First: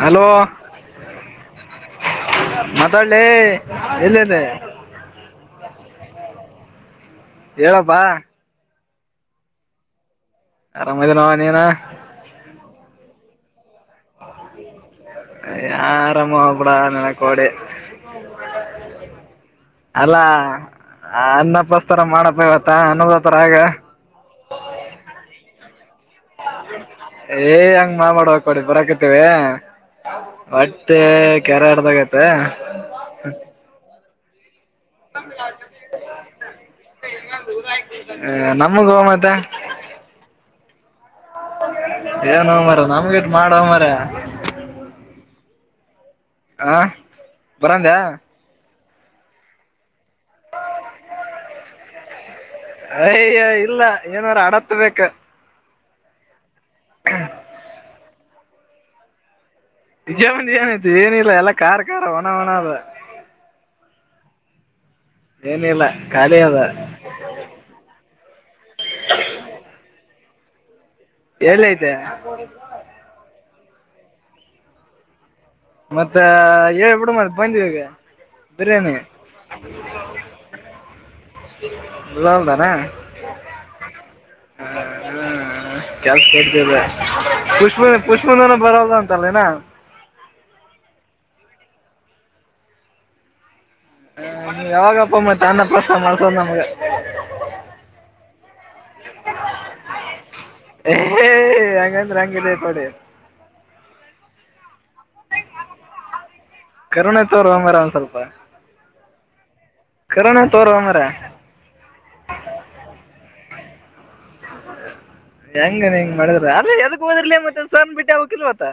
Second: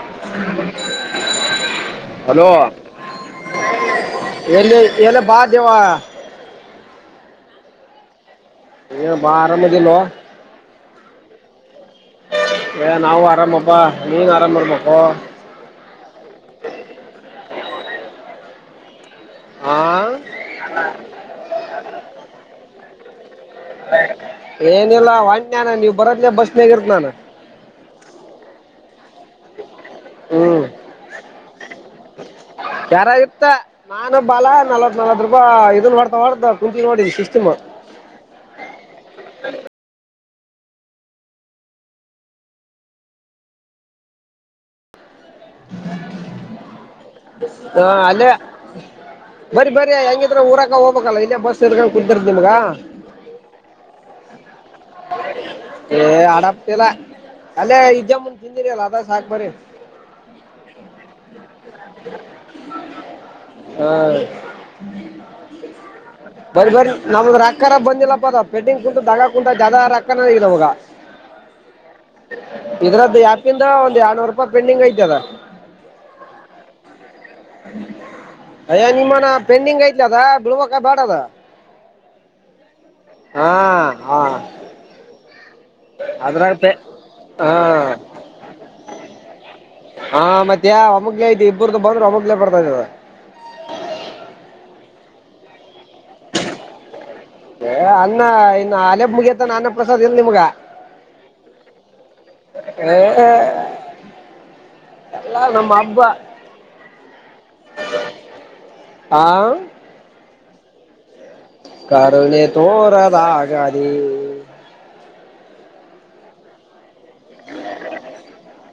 Hello hello ಮಾತಾಡ್ಲಿ ಎಲ್ಲಿದೆ ಹೇಳಿ ಹೇಳಪ್ಪ ದೇವ ಪ್ಪ ಏನಪ್ಪಾ ಆರಾಮ್ ಇದಿಯಲ್ಲ ಆರಾಮ ನೋ ನೀನ [inaudible] ನೀನು ಆರಾಮ ಇರ್ಬೇಕು ಯ ಆರಾಮ ಬಿಡ ನನಕೋಡೆ ಆ ಅಲ್ಲಾ ಅನ್ನಪಸ್ತರ ಮಾಡಪ್ಪ ಇವತ್ತ ಅನ ಏನಿಲ್ಲ ಹೊಂಟ್ಯಾ ಏ ಹಂಗ ಮಾ ಮಾಡುವ ಕೊಡಿ ಬರಾಕತಿವಿ ಹ್ಮ್ ಮತ್ತೆ ಕೆರೆ ಒಡ್ದಾಗೈತೆ ಯಾರಾಗಿತ್ತ ನಾನ ಬಲ ಕುಂತಿ ನೋಡಿ ಸಿಸ್ಟಮ್ ಹ ನಮ್ಮ ಗೋ ಮಾತೆ ಏನ ಮರ ನಮ್ಗೇಟ್ ಮಾಡುವ ಮರಯ [inaudible] ಹಾ ಬರಂದ ಅಲ್ಲೇ ಬರರಿ ಬರಿ ಹೆಂಗಿದ್ರ ಊರಾಕ ಹೋಗಬೇಕಲ್ಲ ಇಲ್ಲೇ ಬಸ್ ಎ ಕುಂದರ್ ಅಯ್ಯ ಇಲ್ಲ ಏನಾರ ಅಡತ್ ಬೆಕ್ ಏ ಆಡ ಅಲ್ಲೇ ಇದ್ದ ಮುಂದೆ ತಿಂದಿನಿ ಅಲ್ಲ ಅದ ಸಾಕಕ್ ಬರರಿ ವಿಜಯ ಮಂದಿ ಏನಾಯ್ತು ಏನಿಲ್ಲ ಎಲ್ಲ ಖ ಖಾರ ಒಣ ಹಣ ಅದ [inaudible] ಏನಿಲ್ಲ ಖಾಲಿ ಅದ ಬರಿ ಬರಿ ನಮ ರಾಕಾರ ಬಂದಿಲ್ಲ ಪೆಡ್ಡಿಂಗ ಕುಂತು ದಗ ಕುಂಟಾ ಜದ ರಕ್ಕಗಿದವಾಗ ಎಳ್ತೈ ಕಂದ ಒಂದಂದುರ್ ನೂರು ರೂಪಾಯ ಪೆಂಡಂಗ್ ಐತೆ ಹ ಮತ್ತ ಹೇಳ್ಬಿಡು ಮತ್ ಬಂದ್ವಿ ಈಗ ಅಯ್ಯ ಬಿರಿಯಾನಿ ನಿಮ್ಮನ ಪೆಂಡಿಂಗ್ ಐತ್ಲ ಅದ ಬಿಳ್ುವಕ ಬ್ಯಾಡ ಅದ ಬರಲ್ದಾನ ಹ ಕೆಲ್ಸ ಕೊಡ್ತೇದೆ ಪುಷಪನ ಪುಷಪನನ ಬರಲ್ಲ ಅಂತಲ್ಲಏನಾ [unintelligible] ಹಾ ಮತ್ತೆ ಅಮಗ್ಲ ಐತಿ ಇಬ್ಬ್ರ್ದ ಬಂದ್ರೆ ಅಮಗ್ಲ ಬರ್ತಾ ಇದದ ಹ ನೀ ಯಾವಾಗಪ್ಪ ಮ ತಾನಪ್ಪ [unintelligible] ಹ ಸಸ ನಮಗೆ [unintelligible] ನಾ ಅಲೆೆ ಮುಗ ಅತ ನಾನ ಪ್ರಸಾದ್ ಇಲ್ ನಿಮ್ಗ ಏ ಹಂಗಂದ್ರೆ ಹಂಗಿದೆತಡಿ ಏ ಎಲ್ಲ ನಮ್ಮ ಹಬ್ಬ ಕರುೋಣೆ ತ ಅವರ್ ಮಾರ ಒಂದ ಸ್ವಲ್ಪ ಆ ಕರೋಣ ತೋರ್ ಅಂದ್ರೆ ಈ ಹೆಂಗನ್ ಹೆಂಗ್ ಮಾಡಿದ್ರ ಅ ಹೋದಿರ್ಲಿ ಮತ್ತೆ ಸನ್ ಬಿಟ್ಟೆ ಯ ಕೆಲ್ವತ್ತ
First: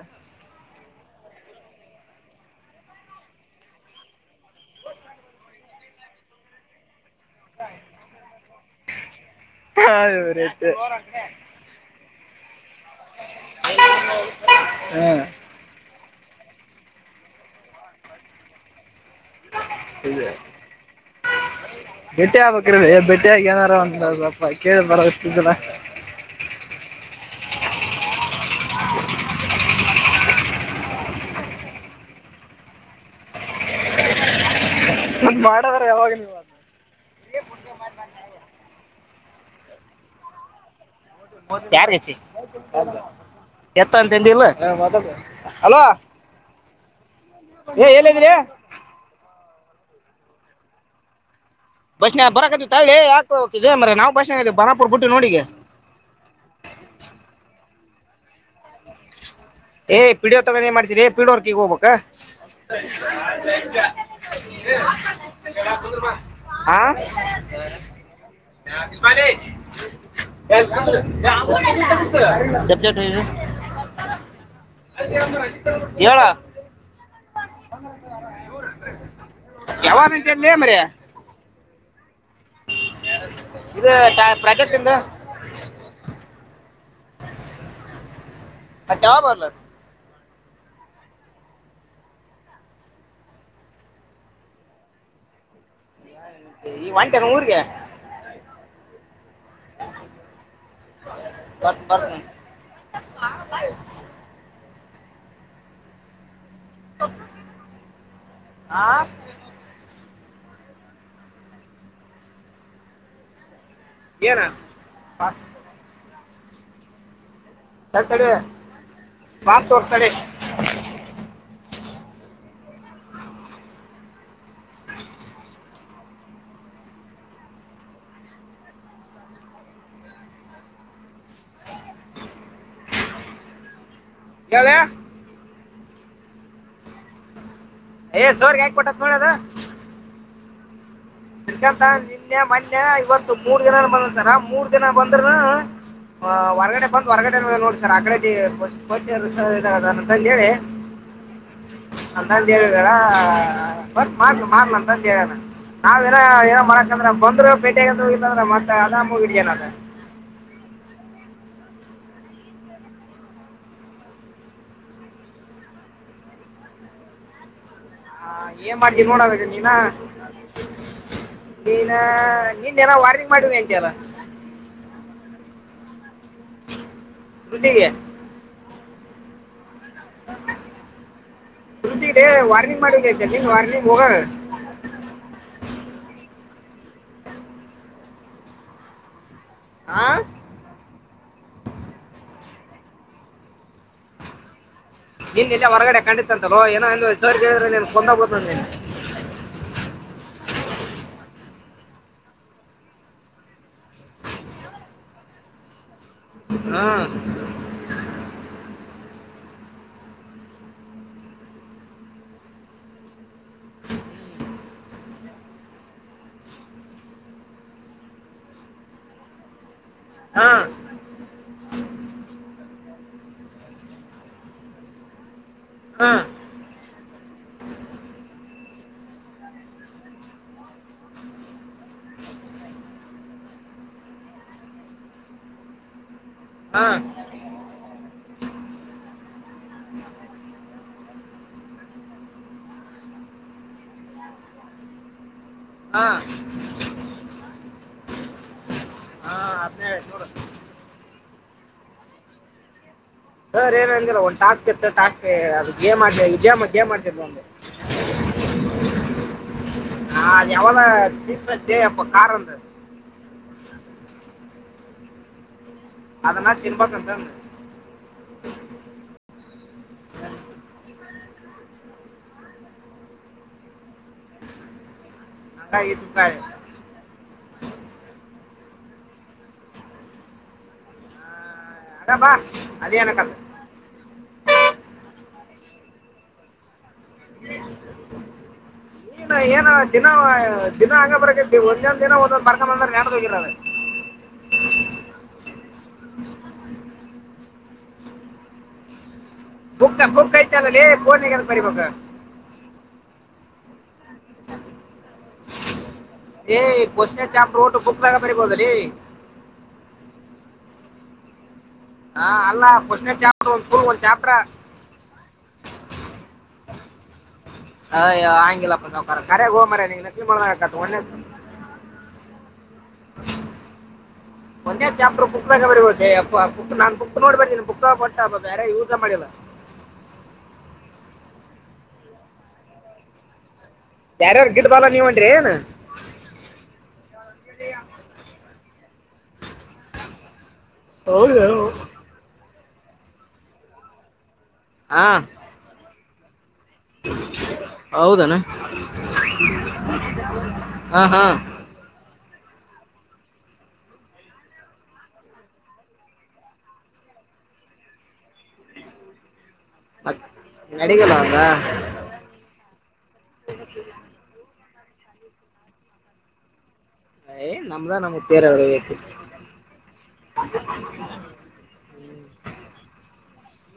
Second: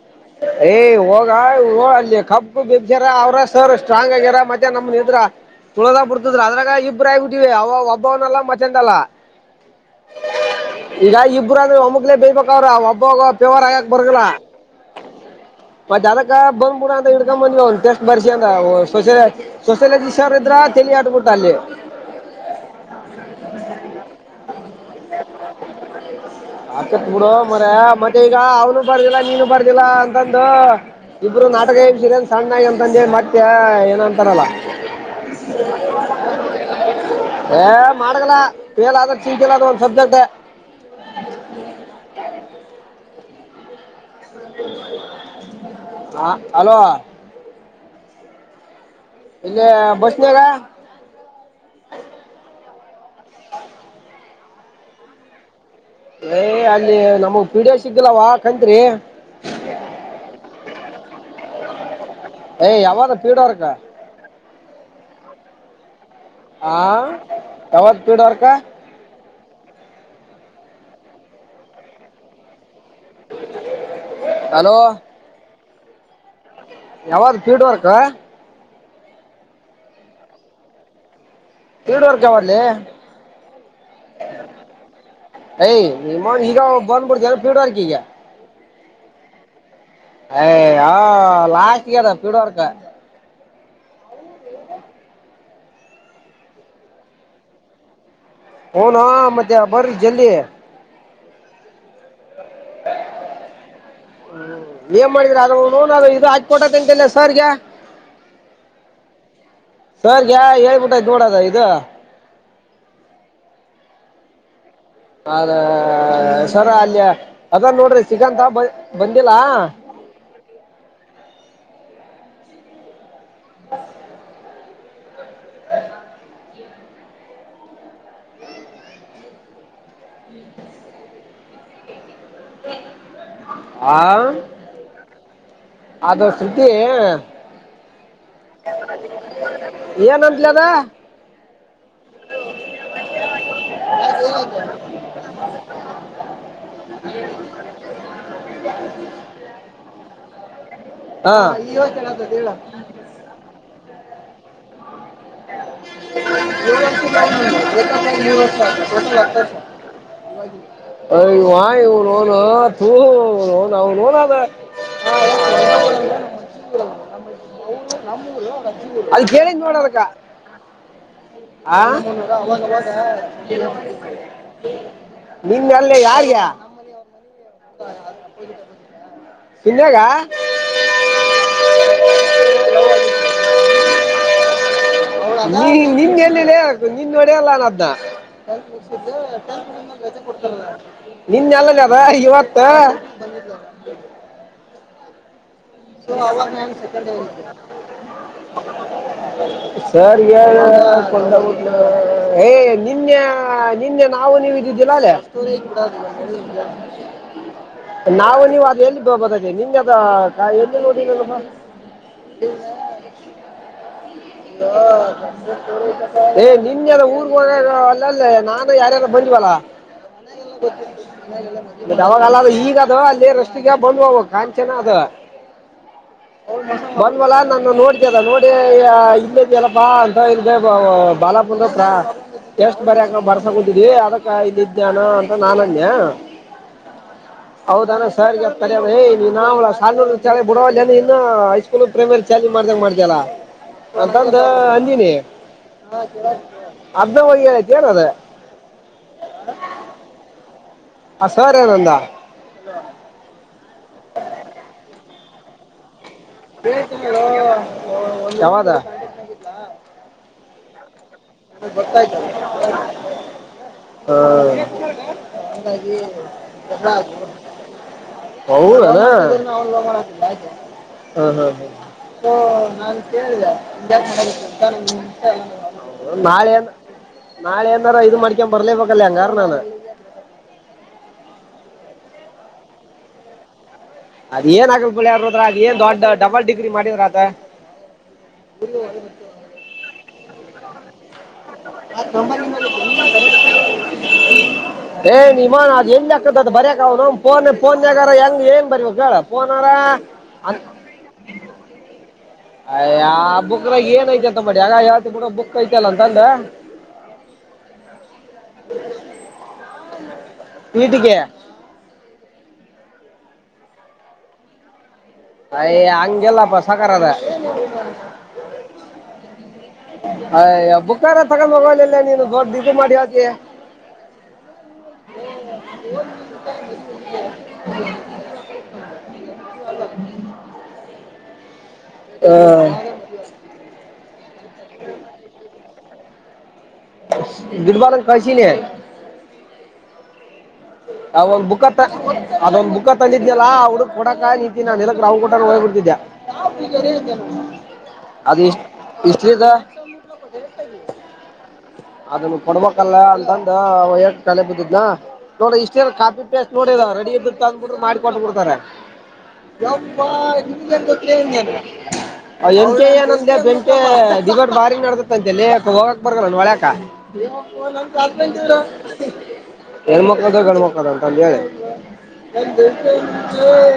ಕಬ್ಪ್ ಬಿಸ್ಯಾರ ಅವ್ರ ಸರ್ ಸ್ಟ್ರಾಂಗ್ ಆಗ್ಯಾರ ಮತ್ತೆ ನಮ್್ರ ತುಳುದು ಬಿಡ್ತದ್ರ ಅದಾಗ ಅಭಿರಾಯ ಬಿಟ್ಟೆ ಒಬ್ಬವೆಲ್ಲ ಮತ್ತೆ [unintelligible] ಜಂಗಾ ಹದೇರಚ [unintelligible] ಒಬ್ಬೋಗ ಆಗಕ್ ಬರಲ್ಲ ಹಾ ಬರಿ [unintelligible] ಅದಕ್ಕ ಬಂದ್ಬಡ ಅಂತ ಹಿಡ್ಕೊ ಬಂದ್ವಿ ಅವ್ ಟಸ್ಟ್ ಬರ್ಸಿ ಅಂದ ಸೊಸೆ ಸೊಸೆಲಜಿ ಇ ಸರ್ ಇದ್ರ ತಲಿ ಆಟ್ಬಿಟ್ಟ ಅಲ್ಲಿ ಬೆಟ್ಟಿ ಆಗ್ಬೇಕ್ರದೆ ಬೆಟ್ಟ ಆಗಿ ಏನಾರು ಅಂತ ಕೇಳ [unintelligible] ಆಕತ್ ನಡ ಮರ ಮತ್ತೆ ಈಗ ಅವನು ಬರ್ದಿಲ್ಲ ನೀನು ಬರ್ದಿಲ್ಲ ಅಂತಂದು ಇಬ್ರು ನಾಟಕ ಎಬ್ಸರನ್ ಸಣ್ಣಾಗಿ ಅಂತಂದೆ ಮತ್ತೆ ಏನ್ ಅಂತಾರಲ್ಲ ಮತ್ತೆ ಮಾಡದ್ರ ಯಾವಾಗ ನೀವು ಹ ಮಾಡಡಕಲ ಪಲ್ಲ ಸಿ ಸಬ್ಜೆಕ್ಟ್ ಎ [unintelligible] ಅಂತಿಲ್ಲ ಹಲೊ ಹಲೋ ಏ ಏಲ್ಲದಿಲೆ ಇಲ್ಲಿ ಬಸ್ನಾಗ [unintelligible] ಬಸ್ ನ ಬರಕ ತಳಿ ಯಾಕ ಹಿದೆ ಅಂದ್ರೆ ನಾವು ಭಾಷಣ ಬನಾಪುರ್ ಬಿಟ್ಟು ನೋಡಿಗೆ ಯ ಅಲ್ಲಿ ನಮಗ್ ಪೀಡಿಯ ಸಿಗ್ಲ್ಲವಾ ಕಂತ್ರಿ ಏ ಪಿ ಡಿ ಒ ತಗಾನ ಏನ್ ಮಾಡ್ತೀರಿ ಪಿಡೋರ್ಕ ಹೋಗ್ಬೇಕ ಏ ಯಾವಾಗ ಪೀಡೋರ್ಕ ಆ ಯಾವತ್ ಪೀಡೋರ್ಕ ಸಬ್ಜೆಟ್ [unintelligible] ಅಲೋ ಅ [unintelligible] ಹೇಳ ಯಾವ್ದ್ ಫೀಡ್ ವರ್ಕ್ ಯಾವಾಗಂತಲಿ ಮರಿ ಹ [unintelligible] ಯ ಇದು ಪ್ರಾಜೆಕ್ಟ್ ಇಂದ ನಿಮ್ಮ ಈಗ [unintelligible] ಬಿೂಡ್ಗ ಹ ಕವ ಬರ್ಲ ಯ ಹ ಲಾಸ್ ಇದ ಪೀಡುುವಾರ್ಕ ಈ ಒಂಟೆನ ಊರ್ಗೆ ಹನ್ ಮತ್ತ್ಯಾ ಬರ್ರಿ ಜಲ್ ಬರ್ ಬರ್ ಮತ್ತ ಪಾವಲ್ ನೀಯಮ್ ಮಾಡಿದ್ರ ಆದ್ರ ಇದು ಕೊಟ ತಿಂತಲ್ಲ ಸರ್ಗ ಹಾ ಸರ್ಗೆ ಹೇಳ್ಬಿಟ್ಟೈ ನೋಡದ ಇದು ಏನ ಹದ ಸರ ಅಲ್ಯ ಅದ ನೋಡ್ರಿ ತಡಿ ತಡಿ ಸಿಗಂತ ಬ ಬಂದಿಲ್ಲಾ ಮಾಸ್ ತೋರಿಸ್ತಾಳೆ [inaudible] ಹ ಹ ಆ ಇವಾಗ ಅದು ಶರುತಿ ಏ ಸೋರ್ಗೆ ಯಾಕೆ ಕೊಟ್ಟತ್ ನೋಡದ ಏನ ಇಲ್ಲದಾ ಇದಕಂತ ನಿನ್ನೆ ಮನ್ನೆ ಇವತ್ತು ಮೂರ್ ಜನ ಬಂದ ಸರ್ ಮೂರ್ ಜನ ಬಂದ್ ಹೊರಗಡೆ ಬಂದ್ ಹೊರಗಡೆ ನೋಡಿ ಸರ್ ಆಕಡೆ ಬ ನಂದ ಹೇಳಿ ಹಾ ಅಂದ ಅಯ್ಯವ್ವ ಹೇಳಗಾರ ಬರ್ಕ್ ಮಾಡ್ಲಿ ಮಾಡ್ಲಂತ ನಾವ ಏನೋ ಮರಕಂದ್ರೆ ಬಂದ್ ಪೇಟೆಗೆ ಇಲ್ಲ ಅಂದ್ರೆ ಮತ್ತ ಅದ ಹೋಗಿಡ ವಾಯಿನುಣ ತೂನುಣ ಅವನು ನ ಅ ಆ, ಏನ್ ಮಾಡ್ತೀನಿ ಅದು ನೋಡೋದಕ್ಕೆ ಕೇಳಿದ ನೀನ ನೋಡದಕ್ಕ ಆ ನೀನ ನೀನ್ ಏನೋ ವಾರ್ನಿಂಗ್ ಮಾಡಿವಿ ಅಂತೀಯಲ್ಲ ನಿನಾ ಅಲ್ಲಿ ಯಾರಗ [unintelligible] ಸ ವಾರ್ನಿಂಗ್ ಮಾಡ ಚಲ್ಲಿನ್ ವಾರ್ನಿಂಗ್ ಹೋಗ ನೀ ನಿ ಎಲ್ಲ ಹು ನಿನ್ನ ನೋಡಲ್ಲಾನ ಅದ್ದ ಆ ನಿನ್ಲ್ಲಲ್ಲಿ ಅದ ಇವತ್ತು ಹ ನಿನ್ನ ಇಲ್ಲೇ ಹೊರಗಡೆ ಕಂಡಿತ್ತಂತಲೋ ಏನೋ ಎಂದು ಸರ್ ಹೇಳಿದ್ರೆ ನೀನು ಕೊಂದೋಗ್ಬೋದು ನೀನು ಸರ್ ಎ [unintelligible] ಏ ನಿನ್ನೆ ನಿನ್ನೆ ನಾವು ನೀವ ಇದಿದ್ದಿಲ್ಲ ಅಲ್ಲೇ ಹಾಂ ನಾವ ನೀವತ ಎಲ್ಲಿ ಬ ನಿ ಅದ ನಾ ಎ ನೋ ಏ ನಿನ್ಲ್ಲ ಊರ್ ಹ ಅಲ್ಲಲ್ಲೇ ನಾನು ಯಾರ್ಯಾರ ಬಂದ್ವಲ್ಲ [unintelligible] ಹಾಂ ಯಾವಾಗಲ್ಲ ಈಗ ಅದ ಅಲ್ಲಿ ರಸ್ತೆಗೆ ಬಂದ್ ಅವಾಗ ಕಾಂಚನ ಅದ ಹಾಂ ಮಂದವಲ ನಾನು ನೋಡ್ತದ ನೋಡಿ ಇಲ್ಲ ಇದ್ಯಲ್ಲಪ್ಪಾ ಅಂತ ಇ ಬಾಲಾಪ ಅಂದ ಟೆಸ್ಟ್ ಬರ್ಯಾಕ್ ಬರ್ಸಕತಿದವಿ ಅದಕ್ಕ ಇಲ್ಲಿದಾನು ಅಂತ ನಾನನ್ಯ ಹಾ ಹೌದಾನ ಸಾರ್ ಗ ಹೇಳ್ತೇನೆ ತಡಿ ಏ ನಿನ್ನ ಯಾವ ಸಣ್ಣ ಳೆ ಬುಡವನ ಇನ್ನು ಹೈಸ್ಕೂಲ್ ಪ್ರೈಮರಿ ಚಾರ್ಜ್ ಮಾಡ್ತ ಮಾಡ್ತಲ ಅಂತ ಅಂಜಿನಿ ಹಾಂ ಹಾಂ ಅ ಹೋಗಿ ಹೇಳಿದ್ದೇನು ಅದ ಅದನ್ನೇ ಹೇಳಿ ನೋಡು ಅ ಸರ ಏನ್ ಅಂದ ಅಂದ್ರ ಒಂದು ಟಾಸ್ಕ್ ಇತ್ತ ಟಾಸ್ಕ್ ಗೆ ಅದು ಗೇಮ್ ಯಾವಾಗ [unintelligible] [unintelligible] [unintelligible] ಹ ಅದಕಾಗಿ ಅದನ್ನ ಜಗಡಾ ಆಯ್ತು ತಿನ್ಬೇಕಂತಂದು ಹೌದೆನ್ನ ಹಾ ಹಾ ನಾಳೆ ಏನ್ [unintelligible] ನಾಳೆ ಏನರ ಇದು ಮಾಡಿಕೊಂಡ ಬರಲೇ ಬೇಕರ್ ಹಂಗ ಆದ್ರ ಅದಾ ಬಾ ಅದನೆಕ್ಕಲ್ಲ ಅದ್ ಏನ್ ಆಗಲ್ ಬಿಳಾರ ಹದ್ರ ಅದ ಏನ್ ದೊಡ್ಡ ಡಬಲ್ ಡಿಗ್ರಿ ಮಾಡಿದ್ರ ಅದ ಏನ ದಿನ ದಿನ ಹಂಗ ಬರಕೈತಿ ಒಂದೊಂದು ದಿನ ಒಂದೊಂದು ಬರ್ಕೊಂಬಂದ್ರೆ ನಡೆದೋಗಿರೋದು [unintelligible] ಏ ನಿಮ್ಮ ಅವ್ನ್ ಅದ ಹೆಂಗ ಆಗತ್ತಾ ಅದ್ ಬರಯಕ್ ಅವ್ನ್ ಅವ್ವನ ಫೋನ್ ಫೋನ್ ಯಾರ ಹೆಂಗ ಏನ್ ಬರಿಬೇಕ ಹೇಳು ಬುಕ್ ಬುಕ್ ಐತಿ ಅಲ್ಲ ಲೆ ಪೋನ್ ಎಡಕ್ಕೆ ಬರೀಬೇಕು ಅಯ್ ಆ ಬುಕ್ ಏನ್ ಐತ ಮಾಡಿ ಆಗ ಯಾವ ಬುಕ್ ಐತಲ್ಲ ಅಂತ ಕ್ವೆಶ್ಚನ್ ಚಾಪ್ಟರ್ ಓದ ಬುಕ್ ದಾಗ ಬರೀಬಹುದಲೆ ವೀಟಿಗೆ ಹಾ ಅಲ್ಲನ ಫಸ್ಟ್ ಚಾಪ್ಟ್ರ್ ಒಂದ್ ಕ ಒಂದ್ ಚಾಪ್ಟ್ರ ಅಯ ಹಂಗೆಲ್ಲಪ್ಪ ಸಾಕಾರ ಅದ ಅಯ ಹಂಗಿಲ್ಲಪ್ಪ ನಖರಗ್ ಹೋ ಮರ ನಕ್ಲಿ ಅಯ್ಯ ಮಾಡಕತ್ ಬುಕ್ಕಾರ ತಗೊಂಡ್ ಹೋಗಲಿಲ್ಲ ನೀನು ದೊಡ್ಡ ಇದು ಮಾಡಿ ಹೇಳ್ತಿ ಒನ್ನೆ ಚಾಪ್ಟರ್ ಬುಕ್ ದಾಗ ಬರಿಬಹುದು ಯಪ್ಪಾ ನಾ ಬುಕ್ ನೋಡಿ ಬರ್ದೀನಿ ಬಟ್ ಬ್ಯಾರೆ ಯೂಸ್ ಮಾಡಿಲ್ಲ [unintelligible] ಹಾ ಯಾರ್ಯಾರ್ ಗಿಡ್ ಬಾಲ ನೀವಅಂದಿರಿ ಏನ್ [unintelligible] ಹೌದು ಅವಾಗ್ ಬುಕ್ತ್ತ ಅದೊಂದು ಬುಕ್ ತಂದಿದ್ನಲ್ಲ ಅವ್ಡುಕ್ ಕೊಡಕ [unintelligible] ಹಾ ಹೌದನ ಅದು ಇಷ್ಟಲಿ ಸ ಹಾ ಹಾ ಅದು ಕೊಡ್ಬೇಕಲ್ಲ ಅಂತಂದ ತಲೆೆ ಬಿದ್ದಿದ್ನ ನೋಡ ಇಷ್ಟ ಕಾಪಿ ಪೇಸ್ಟ್ ನೋಡಿದ ರೆಡಿ ಇದ ಅಂದ್ಬಿಡ್ರೆ ಮಾಡಕೊಂಡು ಬಿಡ್ತಾರೆ [inaudible] ಮತ್ ನಡಿಗಲ್ಲ ಅದ ಎಂಟೆ ಏನಂದ ಬೆಂಟೆ ಬಾರಿ ನಡತತ್ತ ಅಂತೆೇಳ ಯಾ ಹೋಗಕ್ ಬರೋಲ್ಲಣ ಹೊಳ್ಯಾಕ ಏ ನಮ್ದ ನಮಗ್ ತೇರ ಹೇಳ್ಬೇಕು. [unintelligible] ಹೆಣ್ಮಕ್ಳ ಗಣ ಮಕ್ಳ [inaudible] ಟಳ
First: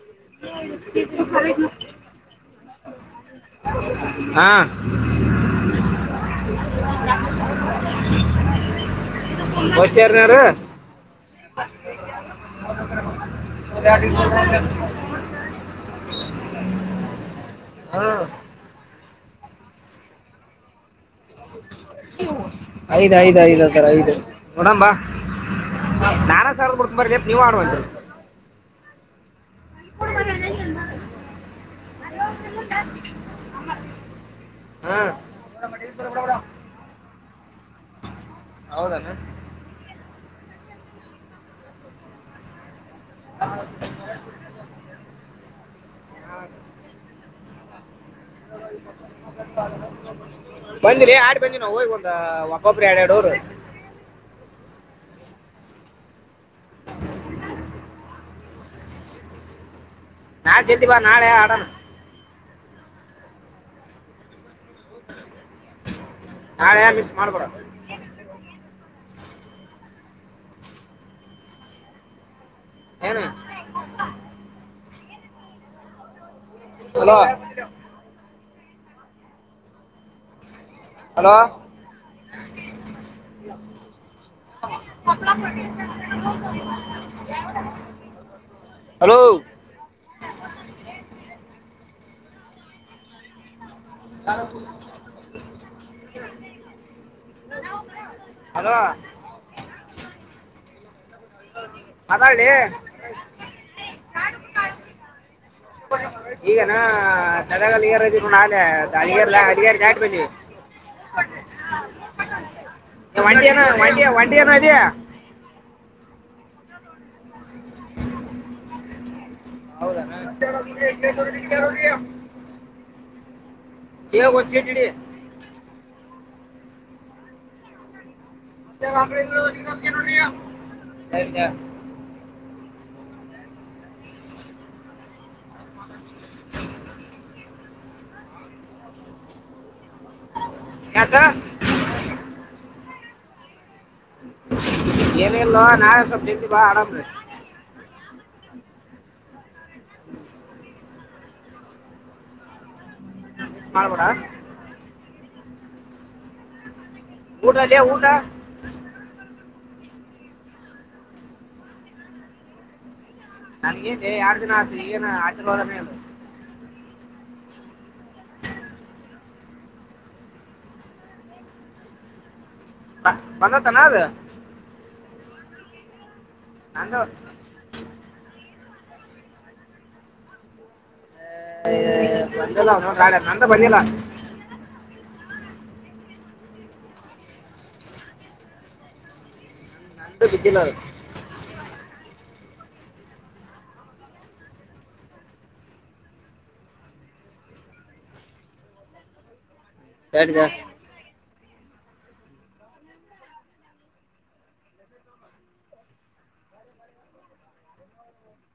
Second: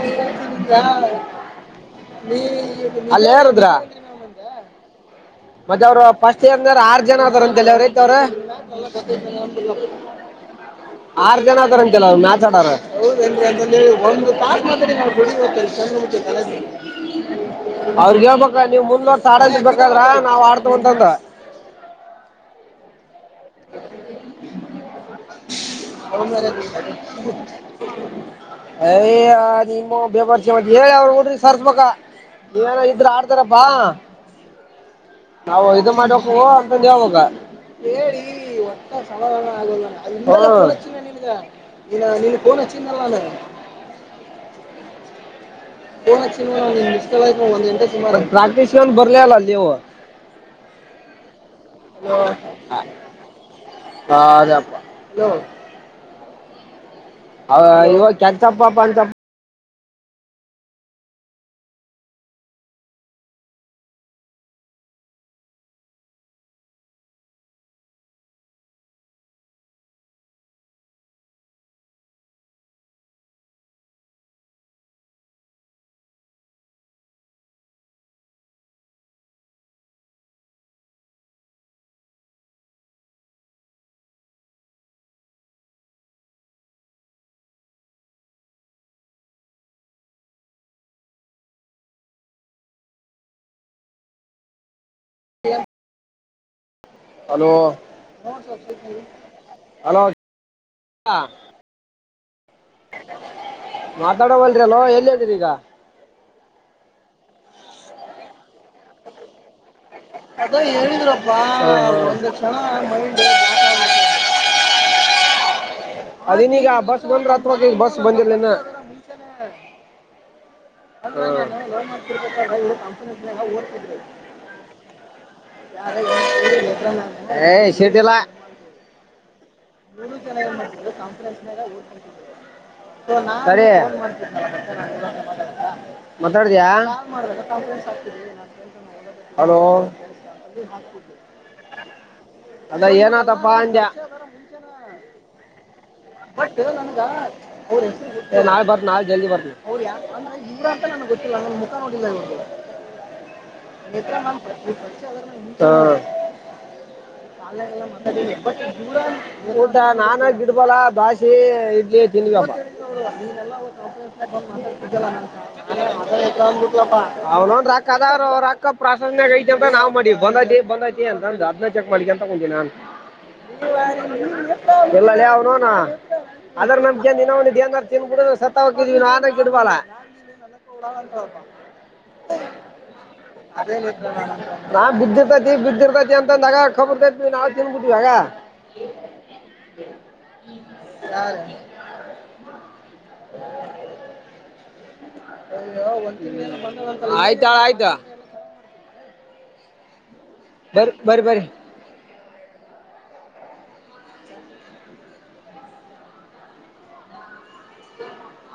[unintelligible] ಅಲ್ಲ ಯಾರದ್ರ ಹಾ ಮತ್ತ ಅವರು ಫಸ್ಟ್ ಏಂದ್ರ ಆರ್ ಜನ ಅದಾರ ಅಂತ ಅವತ ಫಸ್ಟ್ ಇಯರ್ನವ್ರು ಅವ್ರ [inaudible] ಜನಾದರ [inaudible] [unintelligible] ಕೆಲದು [inaudible] ಅವ್ರಗ್ ಹೇಳ್ಬ ನೀವು ಮುಂದರ್ ತಾಡ ಬರ್ಕ್ರ ನಾವ್ ಆಡ್ತ ಉಂತಂತ [inaudible] ಅಯ ಐದ್ಐದತರ ಐದು ಹಡಂಬ ನಾನ ಸದ್ ಕೊಡ್ಕೊಂಬರ ನೀವ್ ಆವಂತ ಹಾ [inaudible] ನಿ ಬೇ ಹೇಳಿ ಅವ್ರಡ್ರಿ ಸರ್ಸ್ಬೇಕ ನೀನೋ ಇದ್ರ ಆಡ್ತಾರಪ್ಪ ಹಾ ನಾವು ಇ ಮಾಡ್ಬೇಕ ಅಂತ ಹಬೇಕ ಒತ್ತ ಹೌದನ ಸಮಾಧಾನ ಆಗೋದ ಗನ್ [inaudible] ನ್ನ [inaudible] ಹ ಸಮಾರ ಮಿಸ ಒಂದ್ ಗಂಟೆ ಸುಮಾರ ಪ್ರಾಕ್ಟೀಸ್ ಬರ್ಲ ಅಲ್ಲ ಅಲ್ಲಿವು ನಾ ಈ ಒಂದ ವಕಾಬರಿ ಎರಡ ಎರಡೋರು ಬಪ್ಪ ಹ ಹ ಇವ ಕೆಂತಪ್ಪಪ್ಪ ಅಂತಪ್ಪ ನಾಳ ಸ್ದತಿಪಾ ನಾಳೆ ಆಡಣ ನಾಳೆ ಮಿಸ್ ಮಾಡ್ಬೋಡ ಏನು ಹಲೋ ಹಲೋ [inaudible] ಹಲೋ ಕರಪು [inaudible] ಹ [inaudible] ಹಲೋ ಹಲೋ ಹಲೋ ಹ ಮಾತಾಡ್ಲಿ ಮಾತಾಡವಲ್ ಅಲ್ವ ಎಲ್ಲಿ ಹೇಳ್ದರಿ ಈಗ ಈಗ ನಾ ಸದಗಾಲಾರ ಇದರು ನಾಳೆ ಅಧ ಅಧಾ ಅದ ಹೇಳಿದ್ರಪ್ಪಾ ಒಂದ ಕ್ಷಣ ಮೈಂಡ ಏ, ವಂಡಿ ಏನ ವಂಡಿ ವಂಡಿ ಏನೋ ಇದೆಯಾ ಅದನೀಗ ಬಸ್ ಬಂದ್ರ ಅಥವಾ ಬಸ್ ಬಂದಿರ್ಲನ ಹೌದಾಾರೋಗ ಹೌ ಬಚ ಏ ಶೇಟಲ್ಲ ಅ ರಾತ್ರಿ ಎ ರೊಟ್ಟ ಕತ ರಟಿಯ ಪ್ರಶನೆರ ಸರಿ ಮಾತಾಡಿದಯಾ ಹಲೋ ಅದೇ ಹಾಕಬಡ್ ಯಾಕ ಅದ ಏನತಪ್ಪ ಅಂಡ್ಯ ಏನಲ್ವಾ ನಾ ಬ ನನ್ಗ ನಾಳೆ ಬ ನಾಳೆ ಜಲ್ದಿ ಬರ್ತ ಅಂದ್ರ ಇವರಂತ ನನಗೆ ಗೊತ್ತಿಲ್ಲ ನ ಮುಖ ನೋ ನ ಮಿಸ್ ಎ ಮಾಡ್ಬೇಡ ನ ಹಾ ಊಟ ಅಲ್ಲೇ ಪಾಲಲ್ಲ ಊಟ ಮ ದೂರ ಊಟಾ ನಾನ್ ಗ ಬಿಡ್ಬಲ್ಲಾ ದಾಾಸಿ ಇದ ತಿನ್ಬೇಕ ಇಲ್ಲ ನನಗೇನ್ ಎರಡು ದಿನ ಆಯ್ತು ಈಗೇನ ಅ ಆಶೀರ್ವಾದನೇ ಇಲ್ಲ ಕ್ ಬಿಟ್ಟಪ್ಪಾ ಅವ್ ನೋ್ರ ಅಕ್ಕ ಅದ್ರ ಅವ್ ಅಕ್ಕ ಪ್ರಾಾಸನ್ಯ ಐತೆ ಅಂತ ನ್ ಮಾಡಿ ಬಂದೈಐತಿ ಬಂದೈಐತಿ ಅಂತಂದ ಅದನ್ನ ಚಕ್ ಮಾಡಲಿ ಅಂತಕೊತೀನ ನಾನ್ ಬಂದತಾನ ಅದು ಎಲ್ಲಡೆ ಅವ ನೋಣ [inaudible] ಅದ್ರ ನಂದು ನಮ್ಏನ್ಡ [inaudible] ಹ ಬಂದಲ್ಲ ಗಾಡ ನಂತ ಬರಿಲ್ಲ ನಾ ಬಿದ್ದಿರ್ತೈತಿ ಬಿದ್ದಿರ್ತೈತಿ ಅಂತ ನಗಖೊಬರ್ದದ್ವಿ ನಾವು ತಿನ್ಬಿಟ್ವಿ ಆಗ ನಂದು ಬಿದ್ದಿಲ್ಲ ಅದು ಹಾ ಆಯ್ತಾ ಆಯ್ತಾ ಸರಿ ಬರ ಬರ ಬರಿ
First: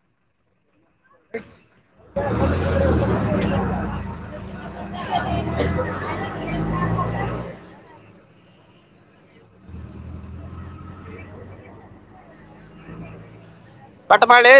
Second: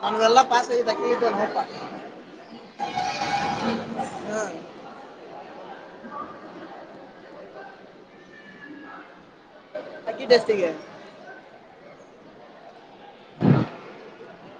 ನನಗೆಲ್ಲ ಪ [inaudible] [inaudible] ಹಕ್ಕ ದಸಿಗೆ ಪಟಪಾಳೆ